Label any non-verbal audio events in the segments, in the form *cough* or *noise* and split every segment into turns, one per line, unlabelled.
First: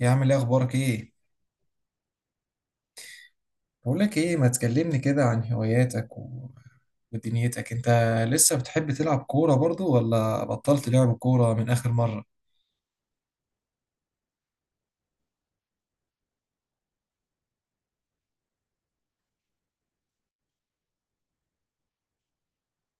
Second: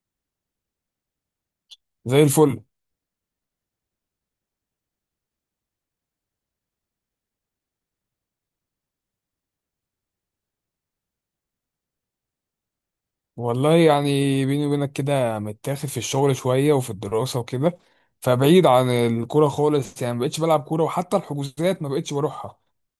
يا عم، ايه اخبارك؟ ايه،
زي الفل.
بقول لك ايه، ما تكلمني كده عن هواياتك ودنيتك انت؟ لسه بتحب تلعب كورة برضو، ولا بطلت لعب كورة من اخر مرة؟
والله يعني بيني وبينك كده متاخد في الشغل شوية وفي الدراسة وكده، فبعيد عن الكورة خالص. يعني ما بقتش بلعب كورة وحتى الحجوزات ما بقتش بروحها.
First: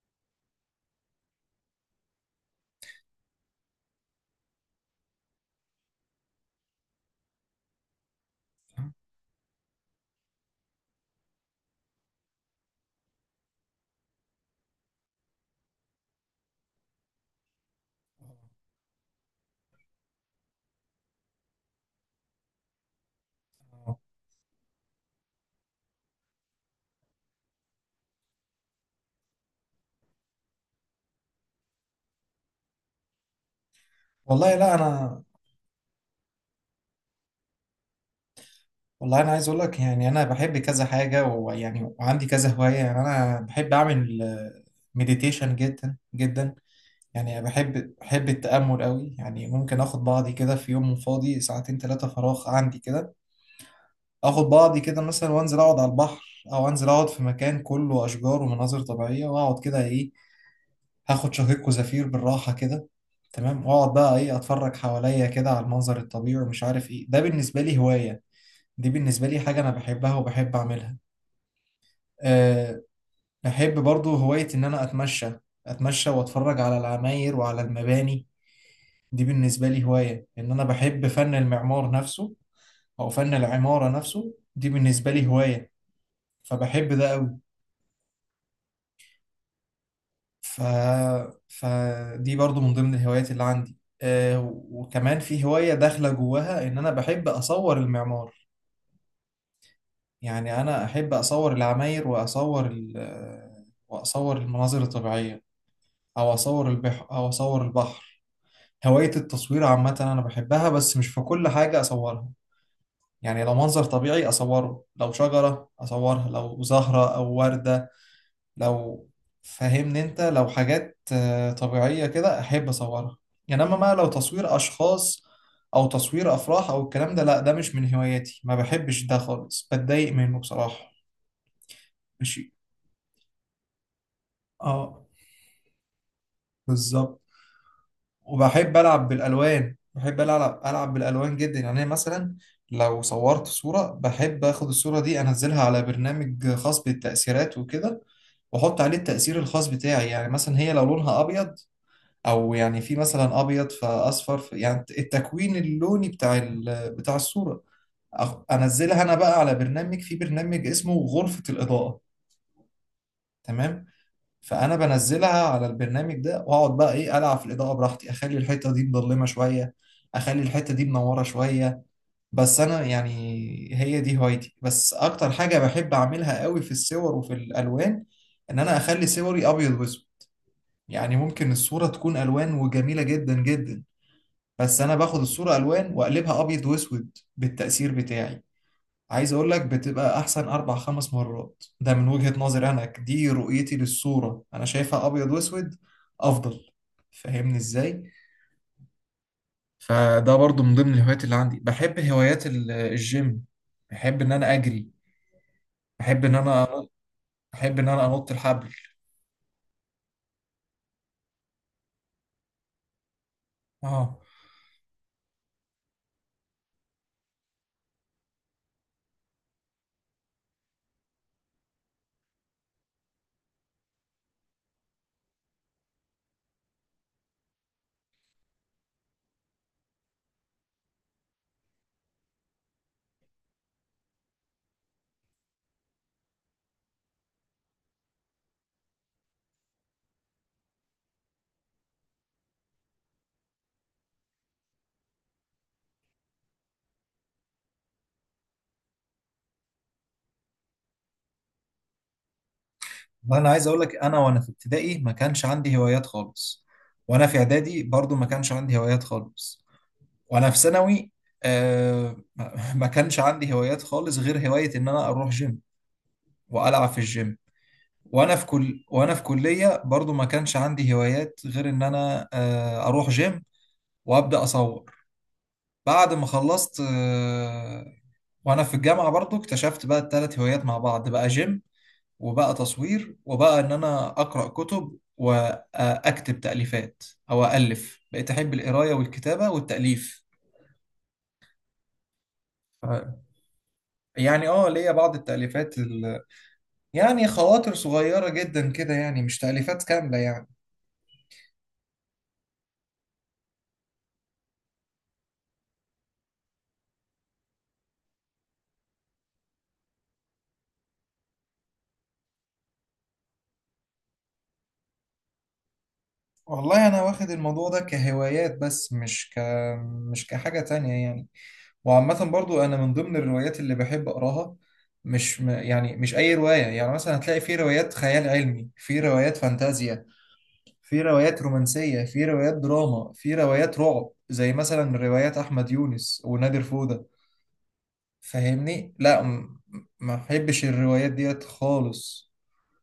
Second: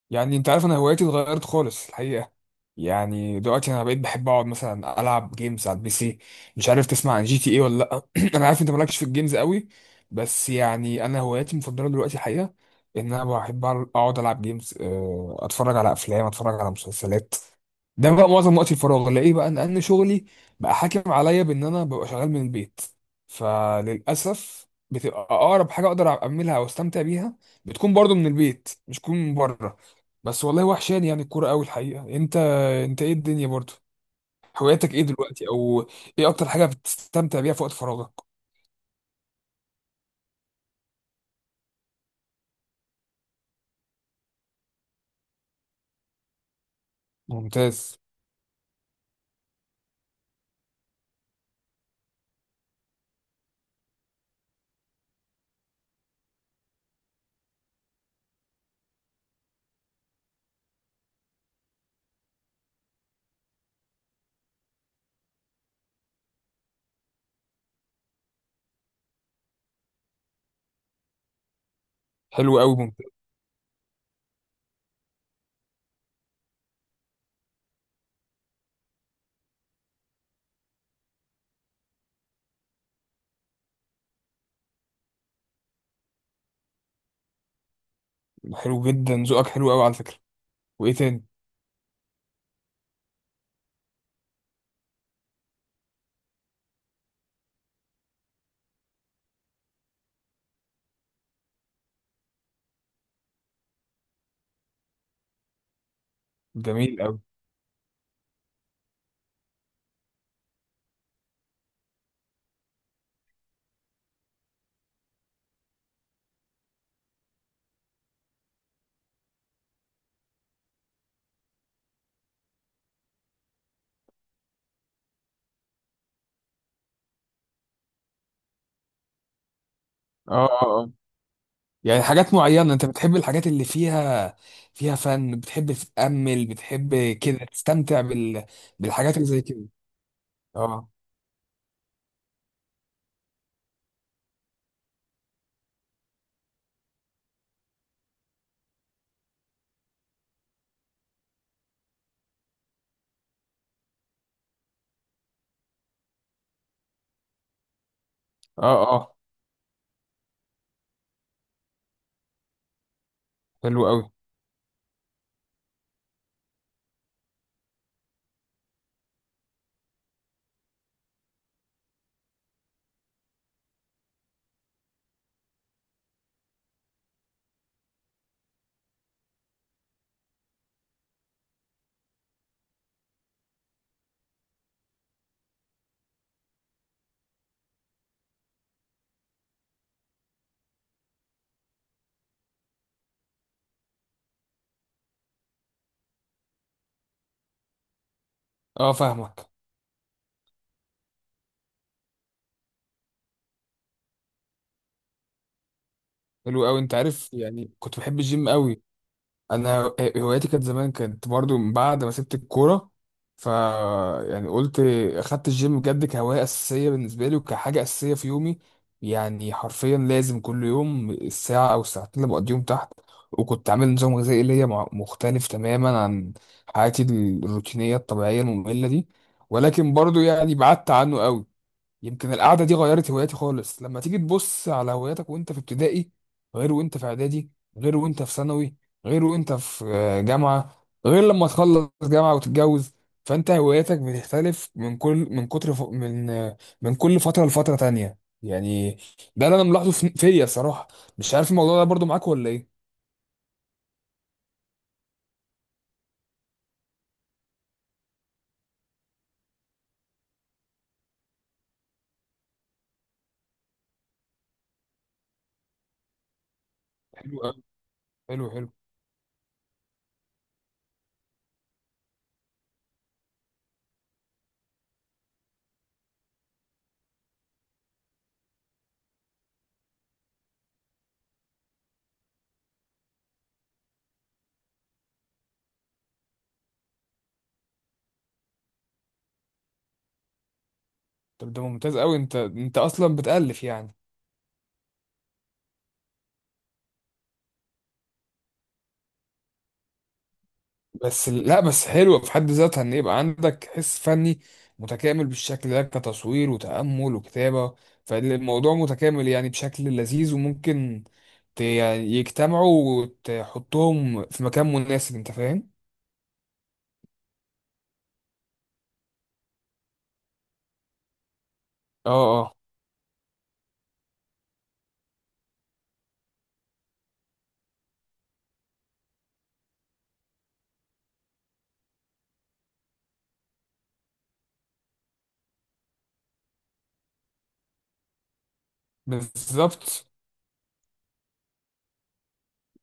يعني انت عارف انا هواياتي اتغيرت خالص الحقيقة. يعني دلوقتي انا بقيت بحب اقعد مثلا العب جيمز على البي سي. مش عارف تسمع عن جي تي ايه ولا لا؟ *clears throat* انا عارف انت مالكش في الجيمز قوي. بس يعني انا هواياتي المفضلة دلوقتي الحقيقة ان انا بحب اقعد العب جيمز، اتفرج على افلام، اتفرج على مسلسلات. ده بقى معظم وقت الفراغ الاقيه، بقى ان شغلي بقى حاكم عليا بان انا ببقى شغال من البيت. فللاسف بتبقى اقرب حاجه اقدر اعملها او استمتع بيها بتكون برضو من البيت مش تكون من بره. بس والله وحشاني يعني الكوره قوي الحقيقه. انت ايه الدنيا برضو؟
والله لا
هواياتك ايه
انا.
دلوقتي، او ايه اكتر حاجه بتستمتع بيها في وقت فراغك؟
والله انا عايز اقول لك، يعني انا بحب كذا حاجه، ويعني وعندي كذا هوايه، يعني انا بحب اعمل مديتيشن جدا جدا. يعني بحب
ممتاز.
بحب التامل قوي، يعني ممكن اخد بعضي كده في يوم فاضي ساعتين ثلاثه فراغ عندي كده. اخد بعضي كده مثلا وانزل اقعد على البحر، او انزل اقعد في مكان كله اشجار ومناظر طبيعيه، واقعد كده ايه، هاخد شهيق وزفير بالراحه كده. تمام، واقعد بقى ايه اتفرج حواليا كده على المنظر الطبيعي ومش عارف ايه. ده بالنسبه لي هوايه، دي بالنسبه لي حاجه انا بحبها وبحب اعملها.
حلو قوي،
أه.
ممتاز.
بحب برضو هوايه ان انا اتمشى واتفرج على العماير وعلى المباني. دي بالنسبه لي هوايه، ان انا بحب فن المعمار نفسه، او فن العماره نفسه. دي بالنسبه لي هوايه، فبحب ده.
حلو جدا، ذوقك حلو قوي على فكره.
ف...
وايه تاني؟
فدي برضو من ضمن الهوايات اللي عندي. وكمان في هواية داخلة جواها، إن أنا بحب أصور المعمار. يعني أنا أحب أصور العماير وأصور ال... آه، وأصور المناظر الطبيعية، أو أصور
جميل
البحر
قوي.
أو أصور البحر. هواية التصوير عامة أنا بحبها، بس مش في كل حاجة أصورها. يعني لو منظر طبيعي أصوره، لو شجرة أصورها، لو زهرة أو وردة، لو فاهمني انت، لو حاجات طبيعية كده احب اصورها. انما بقى لو تصوير اشخاص او تصوير افراح او الكلام ده، لا، ده مش من هواياتي، ما بحبش ده خالص، بتضايق منه
اه اه.
بصراحة.
يعني حاجات
ماشي.
معينة انت بتحب الحاجات اللي فيها، فيها
اه،
فن، بتحب تتأمل، بتحب
بالظبط.
كده تستمتع
وبحب العب
بالحاجات اللي زي كده.
بالالوان، بحب العب
اه.
العب بالالوان جدا. يعني أنا مثلا لو صورت صورة، بحب اخد الصورة دي انزلها على برنامج خاص بالتأثيرات وكده، واحط عليه التأثير الخاص بتاعي. يعني مثلا هي لو لونها ابيض، او يعني في مثلا ابيض فاصفر، يعني التكوين اللوني بتاع بتاع الصوره.
اه
انزلها انا
اه.
بقى على برنامج، في برنامج اسمه غرفه الاضاءه.
حلو
تمام.
قوي.
فانا بنزلها على البرنامج ده، واقعد بقى ايه العب في الاضاءه براحتي، اخلي الحته دي مظلمه شويه، اخلي الحته دي منوره شويه. بس انا يعني هي دي هوايتي. بس اكتر حاجه بحب اعملها قوي في الصور وفي الالوان، ان انا اخلي صوري ابيض واسود. يعني ممكن الصوره تكون الوان وجميله جدا جدا، بس انا باخد الصورة الوان واقلبها ابيض واسود بالتأثير بتاعي. عايز اقول لك، بتبقى احسن اربع خمس مرات. ده من وجهة نظري انا، دي رؤيتي للصورة، انا شايفها ابيض واسود افضل. فاهمني ازاي؟
اه، فاهمك.
فده برضو من ضمن الهوايات اللي عندي. بحب هوايات الجيم، بحب ان انا اجري، بحب ان
حلو قوي،
انا
انت عارف يعني
بحب ان
كنت
انا
بحب
انط
الجيم
الحبل.
قوي. انا هوايتي كانت زمان، كانت برضو من بعد ما سبت الكوره. ف
اه،
يعني قلت اخدت الجيم بجد كهوايه اساسيه بالنسبه لي وكحاجه اساسيه في يومي. يعني حرفيا لازم كل يوم الساعه او الساعتين اللي بقضيهم تحت. وكنت عامل نظام غذائي ليا مختلف تماما عن حياتي الروتينيه الطبيعيه الممله دي. ولكن برضو يعني بعدت عنه قوي. يمكن القعدة دي غيرت هواياتي خالص. لما تيجي تبص على هواياتك وانت في ابتدائي، غير وانت في اعدادي، غير وانت في ثانوي، غير وانت في جامعة، غير لما تخلص جامعة وتتجوز. فانت هواياتك بتختلف من كل من كتر ف... من آه، من كل فترة لفترة تانية يعني. ده اللي انا ملاحظه فيا الصراحة. مش عارف الموضوع ده برضو معاك ولا ايه؟
وانا عايز اقول لك، انا وانا في ابتدائي ما كانش عندي هوايات خالص، وانا في اعدادي برضو ما كانش عندي هوايات خالص، وانا في ثانوي ما كانش عندي هوايات خالص غير هواية ان انا اروح جيم والعب في الجيم.
حلو قوي.
وانا في
حلو، حلو.
كل وانا في كلية برضو ما كانش عندي هوايات غير ان انا اروح جيم وابدا اصور. بعد ما خلصت، وانا في الجامعة برضو اكتشفت بقى الثلاث هوايات مع بعض، بقى جيم، وبقى تصوير، وبقى ان انا اقرأ كتب واكتب تأليفات، او الف. بقيت احب القراية والكتابة والتأليف.
طب ده ممتاز قوي. انت اصلا بتألف يعني؟
يعني اه، ليا بعض التأليفات. يعني خواطر صغيرة جدا كده، يعني مش تأليفات كاملة يعني.
بس لا بس حلوة في حد ذاتها ان يبقى عندك حس فني متكامل بالشكل ده، كتصوير وتأمل وكتابة. فالموضوع متكامل يعني بشكل لذيذ، وممكن يعني يجتمعوا وتحطهم في مكان مناسب. انت فاهم؟
والله أنا واخد الموضوع ده كهوايات، بس مش كحاجة تانية يعني.
اه
وعامة
اه.
برضو، أنا من ضمن الروايات اللي بحب أقراها، مش م... يعني مش أي رواية. يعني مثلا هتلاقي في روايات خيال علمي، في روايات فانتازيا، في روايات رومانسية، في روايات دراما، في روايات رعب، زي مثلا روايات أحمد يونس ونادر فودة. فاهمني، لا،
بالظبط.
ما بحبش الروايات ديت خالص.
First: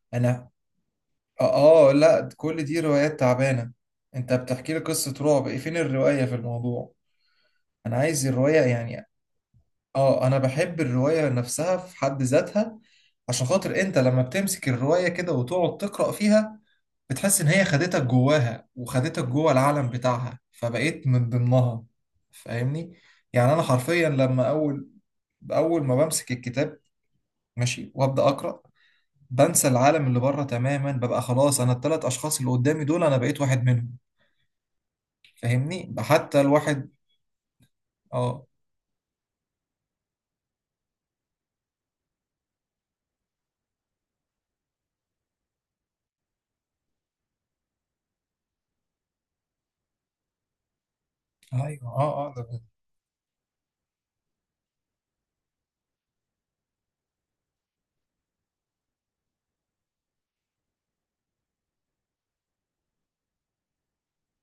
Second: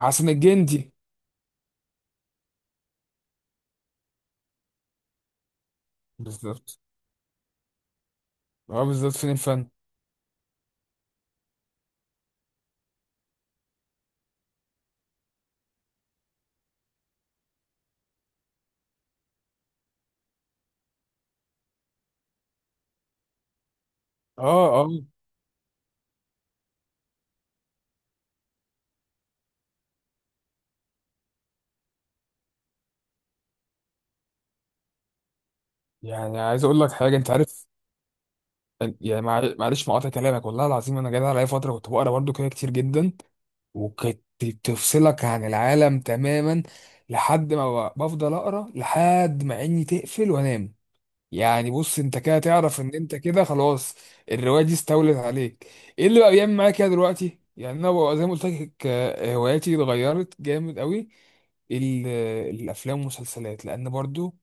حسن
انا
الجندي.
لا، كل دي روايات تعبانه. انت بتحكي لي قصه رعب، ايه فين الروايه في
بالظبط.
الموضوع؟ انا عايز الروايه
اه،
يعني.
بالظبط، فين الفن؟
اه، انا بحب الروايه نفسها في حد ذاتها، عشان خاطر انت لما بتمسك الروايه كده وتقعد تقرا فيها، بتحس ان هي خدتك جواها وخدتك جوه العالم بتاعها فبقيت من ضمنها. فاهمني. يعني انا حرفيا لما
اه
اول،
اه.
اول ما بمسك الكتاب ماشي وابدا اقرا، بنسى العالم اللي بره تماما، ببقى خلاص انا الثلاث اشخاص اللي قدامي دول انا بقيت واحد منهم. فاهمني. حتى
يعني عايز اقول
الواحد.
لك حاجة، انت عارف،
اه،
يعني معلش مقاطع كلامك. والله العظيم انا جاي عليا فترة كنت بقرا برضو كده كتير جدا، وكانت تفصلك عن العالم تماما. لحد ما بفضل اقرا لحد ما عيني تقفل وانام. يعني
ايوه،
بص انت
اه، اه.
كده
ده
تعرف ان انت كده خلاص الروايه دي استولت عليك. ايه اللي بقى بيعمل معايا كده دلوقتي؟ يعني انا بقى زي ما قلت لك، هواياتي اتغيرت جامد قوي. ال- الافلام والمسلسلات، لان برضو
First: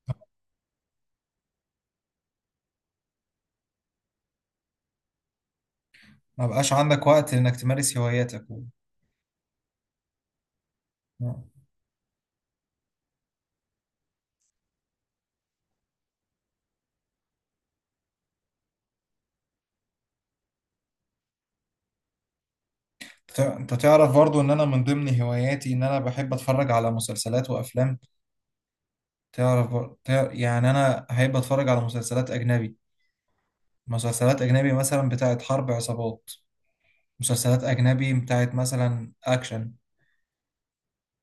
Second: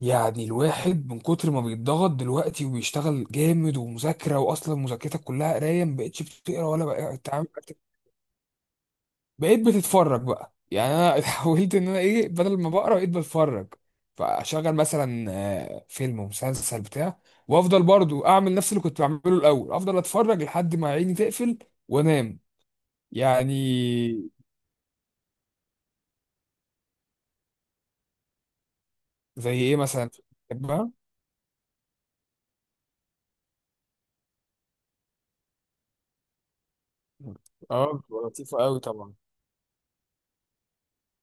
يعني الواحد من كتر ما بيتضغط دلوقتي وبيشتغل جامد ومذاكره، واصلا مذاكرتك كلها قرايه، ما بقتش
ما
بتقرا
بقاش
ولا
عندك
بقى.
وقت انك تمارس هواياتك
بقيت بتتفرج بقى. يعني انا *laughs*
آه.
حاولت ان انا ايه، بدل ما بقرا بقيت بتفرج. فاشغل مثلا فيلم ومسلسل بتاع. وافضل برضو اعمل نفس اللي كنت بعمله الاول، افضل اتفرج لحد ما عيني تقفل وانام يعني.
انت تعرف برضو ان انا من ضمن هواياتي ان انا بحب اتفرج على مسلسلات وافلام.
زي
تعرف
ايه مثلا
يعني
بحبها؟
انا احب اتفرج على مسلسلات اجنبي. مسلسلات اجنبي مثلا بتاعت حرب عصابات، مسلسلات
اه،
اجنبي
بتبقى
بتاعت
لطيفة قوي
مثلا
طبعا.
اكشن.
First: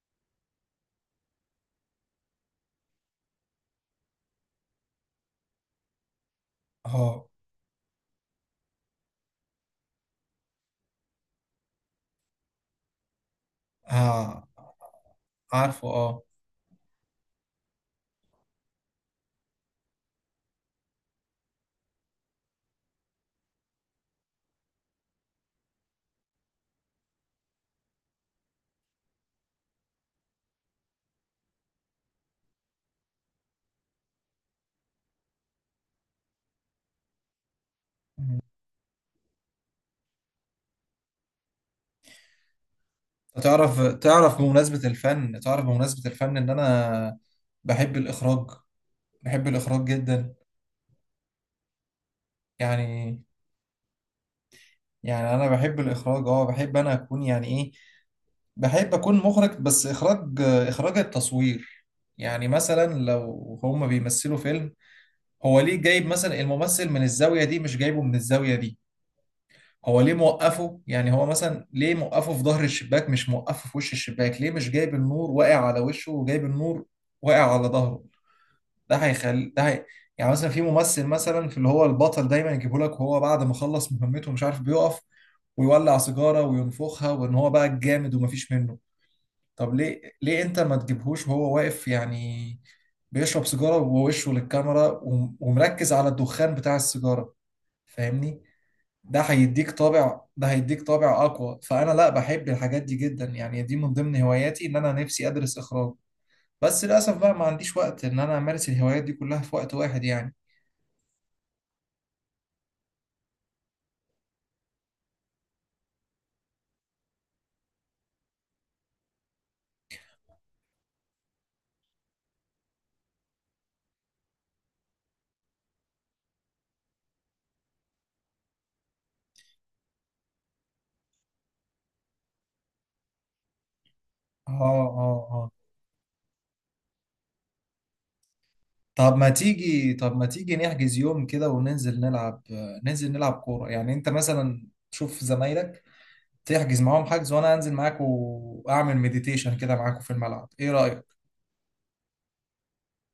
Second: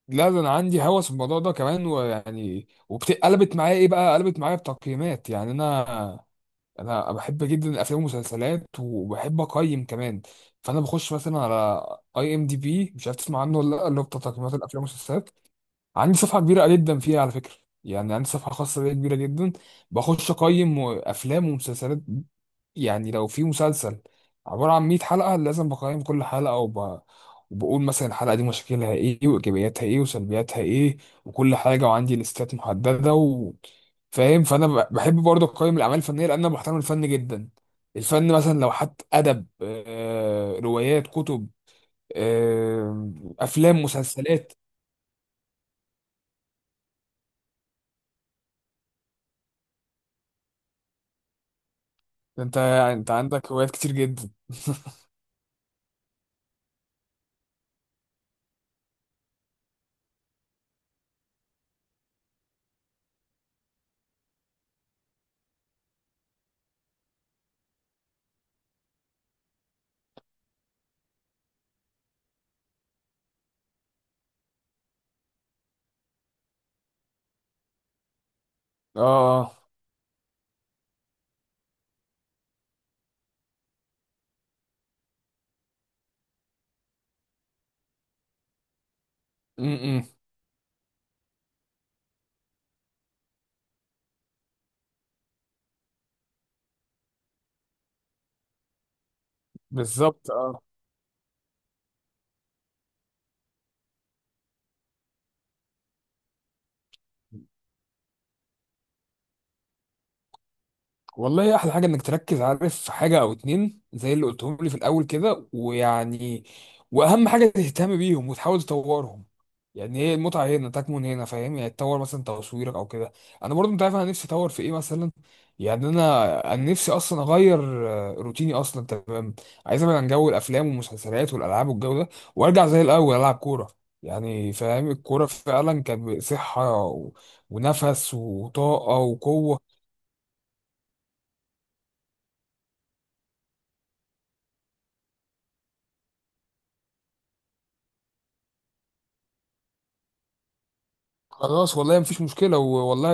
لا ده انا عندي هوس الموضوع ده كمان. ويعني وقلبت معايا ايه بقى، قلبت معايا بتقييمات. يعني انا
اه،
بحب جدا الافلام والمسلسلات، وبحب اقيم كمان. فانا بخش مثلا على اي ام دي بي، مش عارف تسمع عنه ولا لا؟ اللي هو بتاع
آه،
تقييمات الافلام والمسلسلات.
عارفه،
عندي
اه.
صفحة كبيرة جدا فيها على فكرة. يعني عندي صفحة خاصة بيا كبيرة جدا، بخش أقيم أفلام ومسلسلات. يعني لو في مسلسل عبارة عن 100 حلقة، لازم بقيم كل حلقة وبقول مثلا الحلقة دي مشاكلها إيه وإيجابياتها إيه وسلبياتها إيه وكل حاجة. وعندي ليستات محددة فاهم. فأنا بحب برضه أقيم الأعمال الفنية، لأن أنا بحترم الفن جدا. الفن، مثلا لو حتى أدب، روايات، كتب، آه،
تعرف
أفلام،
تعرف
مسلسلات.
بمناسبة الفن تعرف بمناسبة الفن، إن أنا بحب الإخراج، بحب الإخراج جدا.
ده انت
يعني
عندك هوايات كتير جدا *laughs*
يعني أنا بحب الإخراج. أه، بحب أنا أكون يعني إيه، بحب أكون مخرج، بس إخراج، إخراج التصوير. يعني مثلا لو هما بيمثلوا فيلم، هو ليه جايب مثلا الممثل من الزاوية دي مش جايبه من الزاوية دي؟ هو ليه موقفه، يعني هو مثلا ليه موقفه في ظهر الشباك مش موقفه في وش الشباك؟ ليه مش جايب النور واقع على وشه وجايب النور واقع على ظهره؟ ده
اه
هيخل ده
اه.
هي... يعني مثلا في ممثل مثلا، في اللي هو البطل دايما يجيبه لك وهو بعد ما خلص مهمته مش عارف، بيقف ويولع سيجارة وينفخها، وان هو بقى الجامد ومفيش منه.
م-
طب ليه؟
م.
ليه انت ما تجيبهوش وهو واقف يعني بيشرب سيجارة ووشه للكاميرا ومركز على الدخان بتاع السيجارة؟ فاهمني. ده هيديك طابع،
بالظبط.
ده
اه.
هيديك طابع اقوى. فانا لا، بحب الحاجات دي جدا، يعني دي من ضمن هواياتي ان انا نفسي ادرس اخراج، بس للاسف بقى ما عنديش وقت ان انا امارس الهوايات دي كلها في وقت واحد يعني.
والله احلى حاجه انك تركز، عارف، في حاجه او اتنين زي اللي قلتهم لي في الاول كده. ويعني واهم حاجه تهتم بيهم وتحاول تطورهم. يعني هي المتعه هنا تكمن هنا، فاهم؟ يعني تطور مثلا تصويرك او كده. انا برضو انت عارف انا نفسي اطور في ايه مثلا. يعني انا نفسي اصلا اغير روتيني اصلا. تمام. عايز ابعد عن جو الافلام والمسلسلات والالعاب والجو ده، وارجع زي الاول العب كوره.
اه،
يعني فاهم الكوره
اه، اه.
فعلا كانت صحه ونفس وطاقه
طب ما
وقوه.
تيجي طب ما تيجي نحجز يوم كده وننزل نلعب، ننزل نلعب كورة. يعني انت مثلا تشوف زمايلك، تحجز معاهم حجز، وانا انزل معاك واعمل مديتيشن كده معاكوا في الملعب، ايه رأيك؟
خلاص والله مفيش مشكلة والله.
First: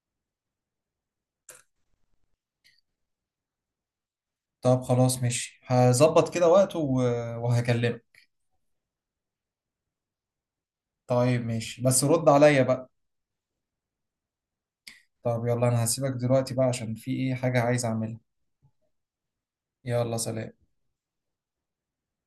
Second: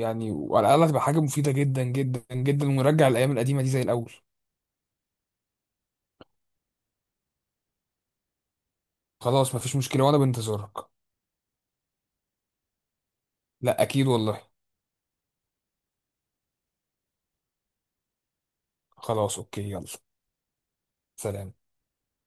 يعني وعلى الأقل هتبقى حاجة مفيدة جدا جدا جدا، ونرجع الأيام القديمة دي زي الأول.
طب خلاص ماشي، هظبط كده وقت وهكلمك.
خلاص مفيش مشكلة وأنا بنتظرك.
طيب ماشي، بس رد عليا بقى.
لا أكيد والله.
طب يلا، انا هسيبك دلوقتي بقى عشان في ايه حاجة عايز اعملها.
خلاص أوكي، يلا
يلا سلام.
سلام.